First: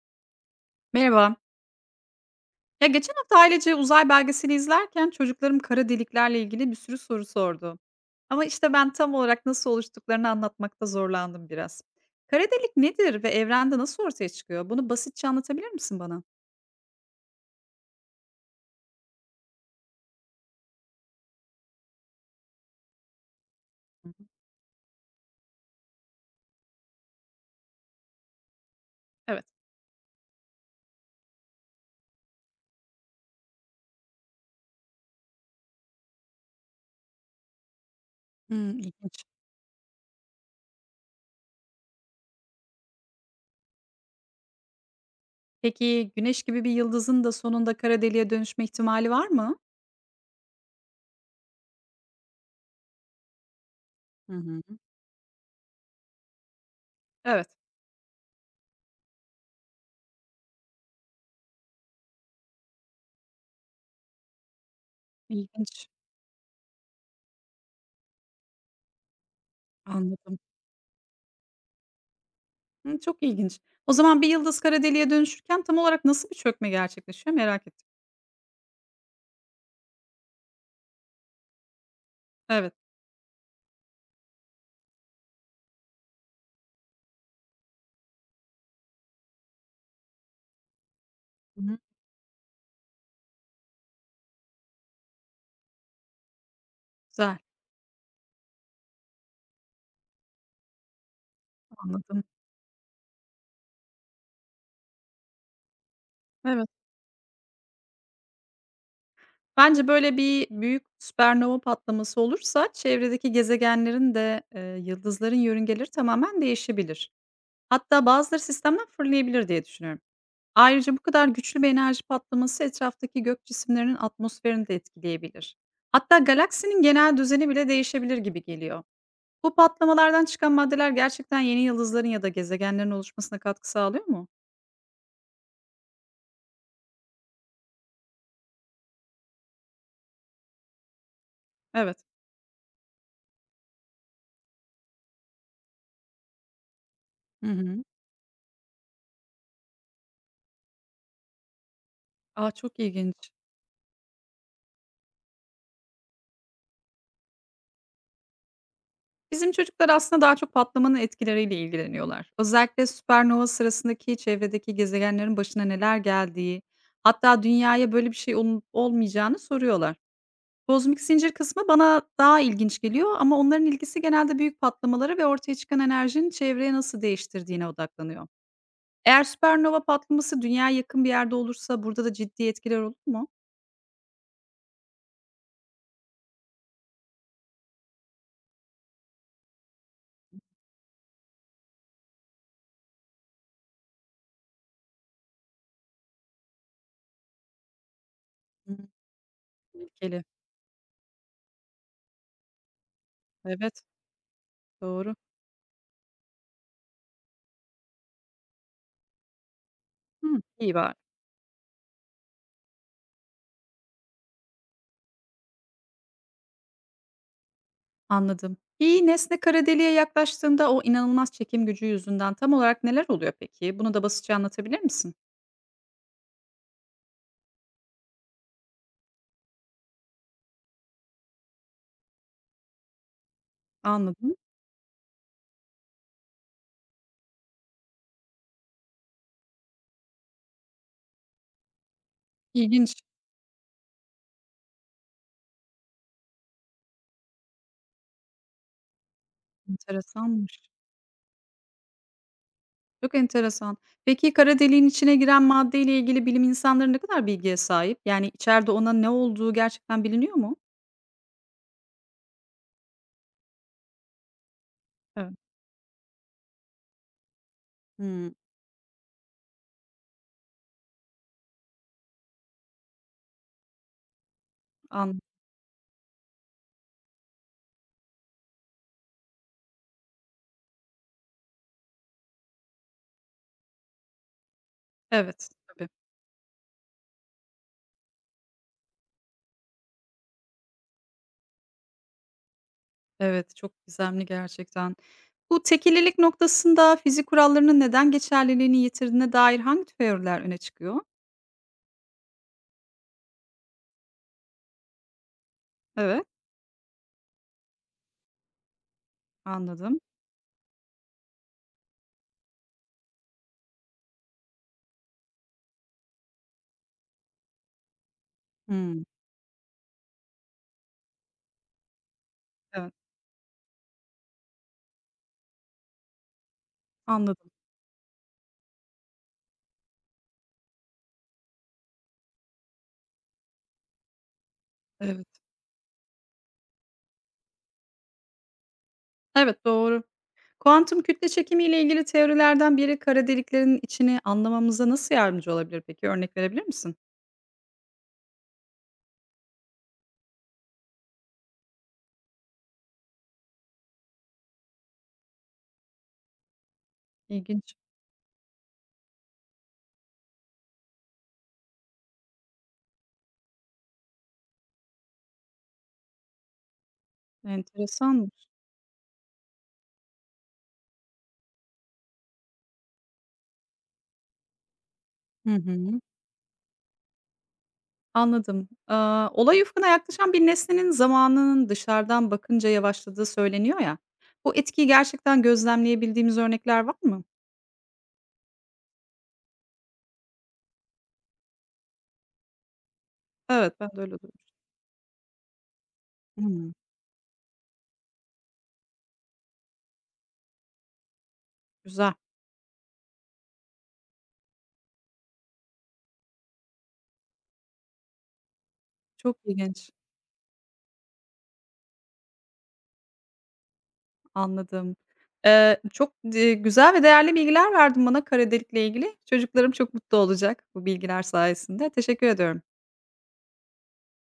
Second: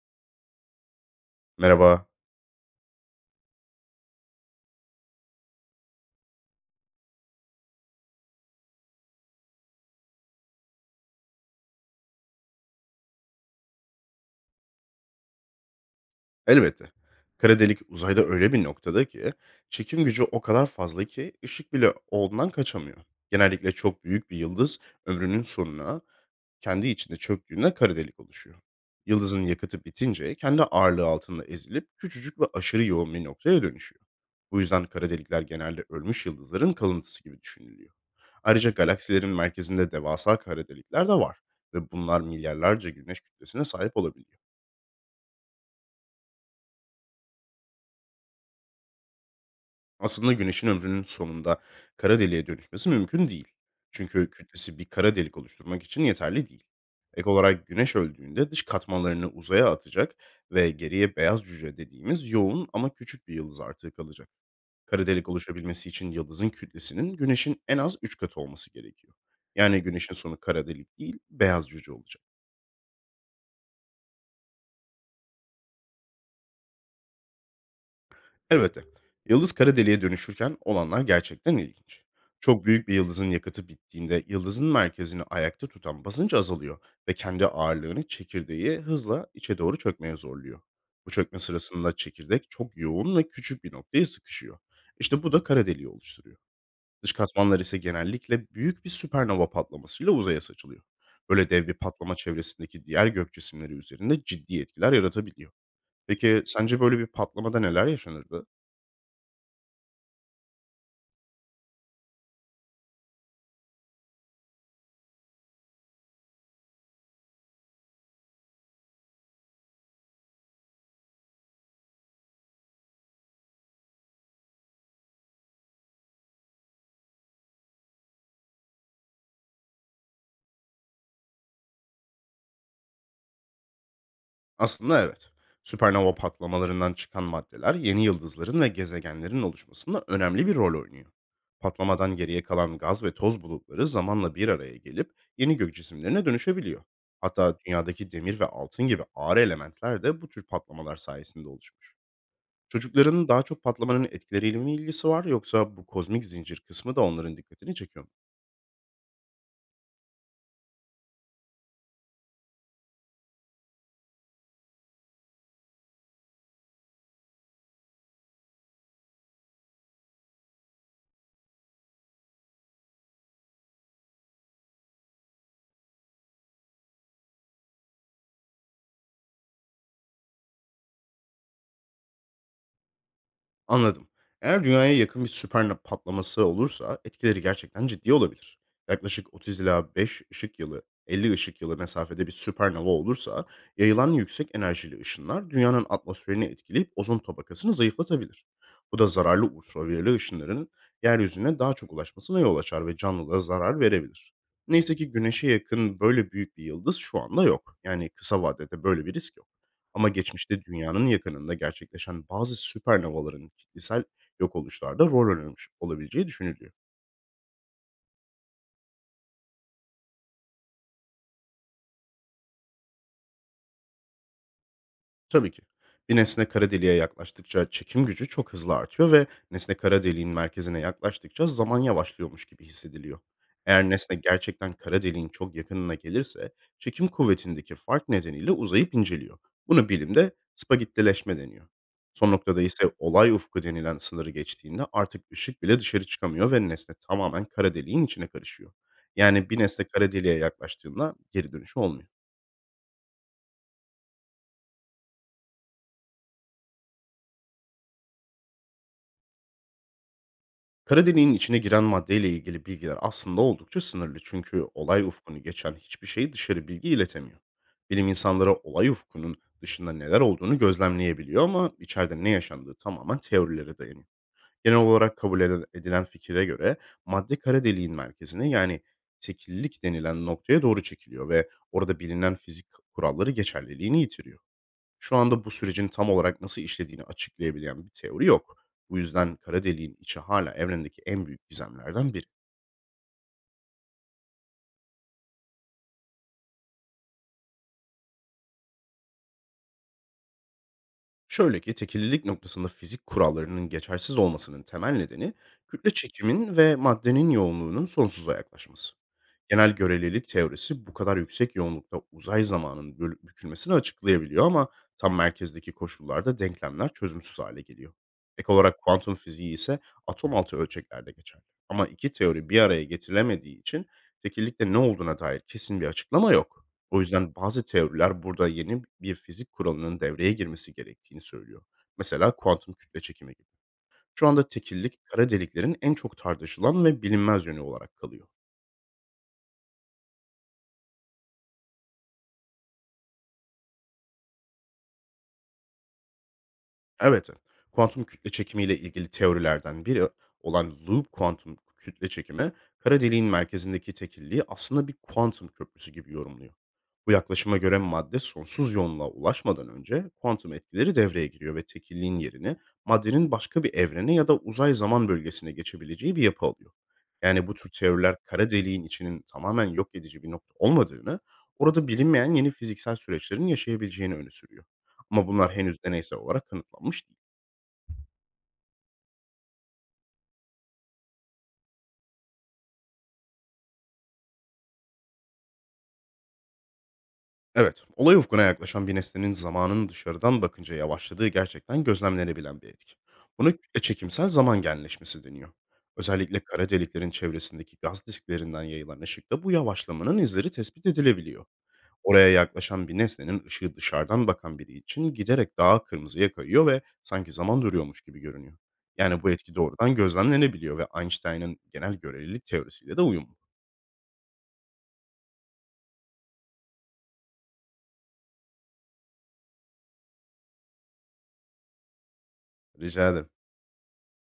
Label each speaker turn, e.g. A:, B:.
A: Merhaba.
B: Merhaba.
A: Ya geçen hafta ailece uzay belgeseli izlerken çocuklarım kara deliklerle ilgili bir sürü soru sordu. Ama işte ben tam olarak nasıl oluştuklarını anlatmakta zorlandım biraz. Kara delik nedir ve evrende nasıl ortaya çıkıyor? Bunu basitçe anlatabilir misin bana?
B: Elbette. Kara delik uzayda öyle bir noktada ki çekim gücü o kadar fazla ki ışık bile ondan kaçamıyor. Genellikle çok
A: Hı hı.
B: büyük bir yıldız ömrünün sonuna kendi içinde çöktüğünde kara delik oluşuyor. Yıldızın
A: Evet.
B: yakıtı bitince kendi ağırlığı altında ezilip küçücük ve aşırı yoğun bir noktaya dönüşüyor. Bu yüzden kara delikler genelde ölmüş yıldızların kalıntısı gibi düşünülüyor. Ayrıca
A: Hmm, ilginç.
B: galaksilerin merkezinde devasa kara delikler de var ve bunlar milyarlarca güneş kütlesine sahip olabiliyor.
A: Peki güneş gibi bir yıldızın da sonunda kara deliğe dönüşme ihtimali var mı?
B: Aslında Güneş'in ömrünün sonunda kara deliğe dönüşmesi mümkün değil. Çünkü
A: Hı hı.
B: kütlesi bir kara delik oluşturmak için yeterli değil. Ek
A: Evet.
B: olarak Güneş öldüğünde dış katmanlarını uzaya atacak ve geriye beyaz cüce dediğimiz yoğun ama küçük bir yıldız artığı kalacak. Kara delik
A: İlginç.
B: oluşabilmesi için yıldızın kütlesinin Güneş'in en az 3 katı olması gerekiyor. Yani Güneş'in
A: Anladım.
B: sonu kara delik değil, beyaz cüce olacak.
A: Hı, çok ilginç. O zaman bir yıldız kara deliğe dönüşürken tam olarak nasıl bir çökme gerçekleşiyor merak ettim.
B: Elbette. Yıldız kara deliğe dönüşürken olanlar gerçekten ilginç. Çok
A: Evet.
B: büyük bir yıldızın yakıtı bittiğinde yıldızın merkezini ayakta tutan basınç azalıyor ve kendi ağırlığını çekirdeği hızla içe doğru çökmeye zorluyor. Bu çökme
A: Hı hı.
B: sırasında çekirdek çok yoğun ve küçük bir noktaya sıkışıyor. İşte bu da kara deliği oluşturuyor. Dış
A: Güzel.
B: katmanlar ise genellikle büyük bir süpernova patlamasıyla uzaya saçılıyor. Böyle dev bir patlama
A: Anladım.
B: çevresindeki diğer gök cisimleri üzerinde ciddi etkiler yaratabiliyor. Peki
A: Evet.
B: sence böyle bir patlamada neler yaşanırdı?
A: Bence böyle bir büyük süpernova patlaması olursa çevredeki gezegenlerin de, yıldızların yörüngeleri tamamen değişebilir. Hatta bazıları sistemden fırlayabilir diye düşünüyorum. Ayrıca bu kadar güçlü bir enerji patlaması etraftaki gök cisimlerinin atmosferini de etkileyebilir. Hatta galaksinin genel düzeni bile değişebilir gibi geliyor. Bu patlamalardan çıkan maddeler gerçekten yeni yıldızların ya da gezegenlerin oluşmasına katkı sağlıyor mu?
B: Aslında evet. Süpernova patlamalarından çıkan maddeler yeni yıldızların ve gezegenlerin oluşmasında önemli bir rol oynuyor.
A: Evet.
B: Patlamadan geriye kalan gaz ve toz bulutları zamanla bir araya gelip yeni gök cisimlerine dönüşebiliyor.
A: Hı
B: Hatta
A: hı.
B: dünyadaki demir ve altın gibi ağır elementler de bu tür patlamalar sayesinde oluşmuş.
A: Ah, çok
B: Çocukların
A: ilginç.
B: daha çok patlamanın etkileriyle mi ilgisi var, yoksa bu kozmik zincir kısmı da onların dikkatini çekiyor mu?
A: Bizim çocuklar aslında daha çok patlamanın etkileriyle ilgileniyorlar. Özellikle süpernova sırasındaki çevredeki gezegenlerin başına neler geldiği, hatta dünyaya böyle bir şey olmayacağını soruyorlar. Kozmik zincir kısmı bana daha ilginç geliyor ama onların ilgisi genelde büyük patlamaları ve ortaya çıkan enerjinin çevreye nasıl değiştirdiğine odaklanıyor. Eğer süpernova patlaması dünyaya yakın bir yerde olursa burada da ciddi etkiler olur mu?
B: Anladım. Eğer dünyaya yakın bir süpernova patlaması olursa etkileri gerçekten ciddi olabilir. Yaklaşık 30 ila 5 ışık yılı, 50 ışık yılı mesafede bir süpernova olursa yayılan yüksek enerjili ışınlar dünyanın atmosferini etkileyip ozon tabakasını zayıflatabilir.
A: Hı,
B: Bu da zararlı ultraviyole
A: tehlikeli.
B: ışınların yeryüzüne daha çok ulaşmasına yol açar ve canlılara zarar
A: Evet,
B: verebilir. Neyse ki
A: doğru.
B: güneşe yakın böyle büyük bir yıldız şu anda yok. Yani kısa vadede böyle bir risk yok. Ama
A: Hı,
B: geçmişte
A: iyi bari.
B: dünyanın yakınında gerçekleşen bazı süpernovaların kitlesel yok oluşlarda rol oynamış olabileceği düşünülüyor.
A: Anladım. Bir nesne kara deliğe yaklaştığında o inanılmaz çekim gücü yüzünden tam olarak neler oluyor peki? Bunu da basitçe anlatabilir misin?
B: Tabii ki. Bir nesne kara deliğe yaklaştıkça çekim gücü çok hızlı artıyor ve nesne kara deliğin merkezine yaklaştıkça zaman yavaşlıyormuş gibi hissediliyor. Eğer nesne
A: Anladım.
B: gerçekten kara deliğin çok yakınına gelirse çekim kuvvetindeki fark nedeniyle uzayıp inceliyor. Bunu bilimde spagettileşme deniyor. Son noktada ise
A: İlginç.
B: olay ufku denilen sınırı geçtiğinde artık ışık bile dışarı çıkamıyor ve nesne tamamen kara deliğin içine karışıyor. Yani bir nesne kara deliğe
A: Enteresanmış.
B: yaklaştığında geri dönüşü olmuyor.
A: Çok enteresan. Peki kara deliğin içine giren maddeyle ilgili bilim insanları ne kadar bilgiye sahip? Yani içeride ona ne olduğu gerçekten biliniyor mu?
B: Kara deliğin içine giren maddeyle ilgili bilgiler aslında oldukça sınırlı, çünkü olay
A: Evet.
B: ufkunu geçen hiçbir şey dışarı bilgi iletemiyor. Bilim
A: Hımm,
B: insanları olay ufkunun dışında neler olduğunu gözlemleyebiliyor, ama içeride ne yaşandığı tamamen teorilere dayanıyor. Genel olarak
A: an
B: kabul edilen fikire göre madde kara deliğin merkezine, yani tekillik denilen noktaya doğru çekiliyor ve orada bilinen fizik kuralları geçerliliğini yitiriyor. Şu anda
A: evet,
B: bu sürecin
A: tabii.
B: tam olarak nasıl işlediğini açıklayabilen bir teori yok. Bu yüzden kara deliğin içi hala evrendeki en büyük gizemlerden biri.
A: Evet, çok gizemli gerçekten. Bu tekillilik noktasında fizik kurallarının neden geçerliliğini yitirdiğine dair hangi teoriler öne çıkıyor?
B: Şöyle ki, tekillilik noktasında fizik kurallarının geçersiz olmasının temel nedeni kütle
A: Evet,
B: çekimin ve maddenin yoğunluğunun sonsuza yaklaşması. Genel
A: anladım.
B: görelilik teorisi bu kadar yüksek yoğunlukta uzay zamanının bükülmesini açıklayabiliyor, ama tam merkezdeki koşullarda denklemler çözümsüz hale geliyor. Ek olarak
A: Hımm.
B: kuantum fiziği ise atom altı ölçeklerde geçer. Ama iki teori bir araya
A: Evet,
B: getirilemediği için tekillikte ne olduğuna dair kesin bir açıklama yok. O yüzden
A: anladım.
B: bazı teoriler burada yeni bir fizik kuralının devreye girmesi gerektiğini söylüyor. Mesela kuantum kütle çekimi gibi. Şu anda tekillik
A: Evet.
B: kara deliklerin en çok tartışılan ve bilinmez yönü olarak kalıyor.
A: Evet, doğru. Kuantum kütle çekimi ile ilgili teorilerden biri kara deliklerin içini anlamamıza nasıl yardımcı olabilir peki? Örnek verebilir misin?
B: Evet, evet. Kuantum kütle çekimiyle ilgili teorilerden biri olan loop kuantum kütle çekimi, kara deliğin merkezindeki tekilliği aslında bir kuantum köprüsü gibi yorumluyor. Bu yaklaşıma
A: İlginç,
B: göre madde sonsuz yoğunluğa ulaşmadan önce kuantum etkileri devreye giriyor ve tekilliğin yerini maddenin başka bir evrene ya da uzay zaman bölgesine geçebileceği bir yapı alıyor. Yani bu tür teoriler
A: enteresanmış.
B: kara deliğin içinin tamamen yok edici bir nokta olmadığını, orada bilinmeyen yeni fiziksel süreçlerin yaşayabileceğini öne sürüyor. Ama
A: Hı
B: bunlar henüz
A: hı.
B: deneysel olarak kanıtlanmış değil.
A: Anladım. Aaa, olay ufkuna yaklaşan bir nesnenin zamanının dışarıdan bakınca yavaşladığı söyleniyor ya. Bu etkiyi gerçekten gözlemleyebildiğimiz örnekler var mı?
B: Evet, olay ufkuna yaklaşan bir nesnenin zamanın dışarıdan bakınca yavaşladığı gerçekten gözlemlenebilen bir etki. Buna
A: Evet,
B: kütle
A: ben de öyle
B: çekimsel
A: duymuştum.
B: zaman genleşmesi deniyor. Özellikle kara
A: Hımm.
B: deliklerin çevresindeki gaz disklerinden yayılan ışıkta bu yavaşlamanın izleri tespit edilebiliyor.
A: Güzel,
B: Oraya yaklaşan bir nesnenin ışığı dışarıdan bakan biri için giderek daha kırmızıya kayıyor ve sanki zaman duruyormuş gibi görünüyor. Yani bu
A: çok
B: etki
A: ilginç.
B: doğrudan gözlemlenebiliyor ve Einstein'ın genel görelilik teorisiyle de uyumlu.
A: Anladım. Çok güzel ve değerli bilgiler verdin bana kara delikle ilgili. Çocuklarım çok mutlu olacak bu bilgiler sayesinde. Teşekkür ediyorum.
B: Rica ederim.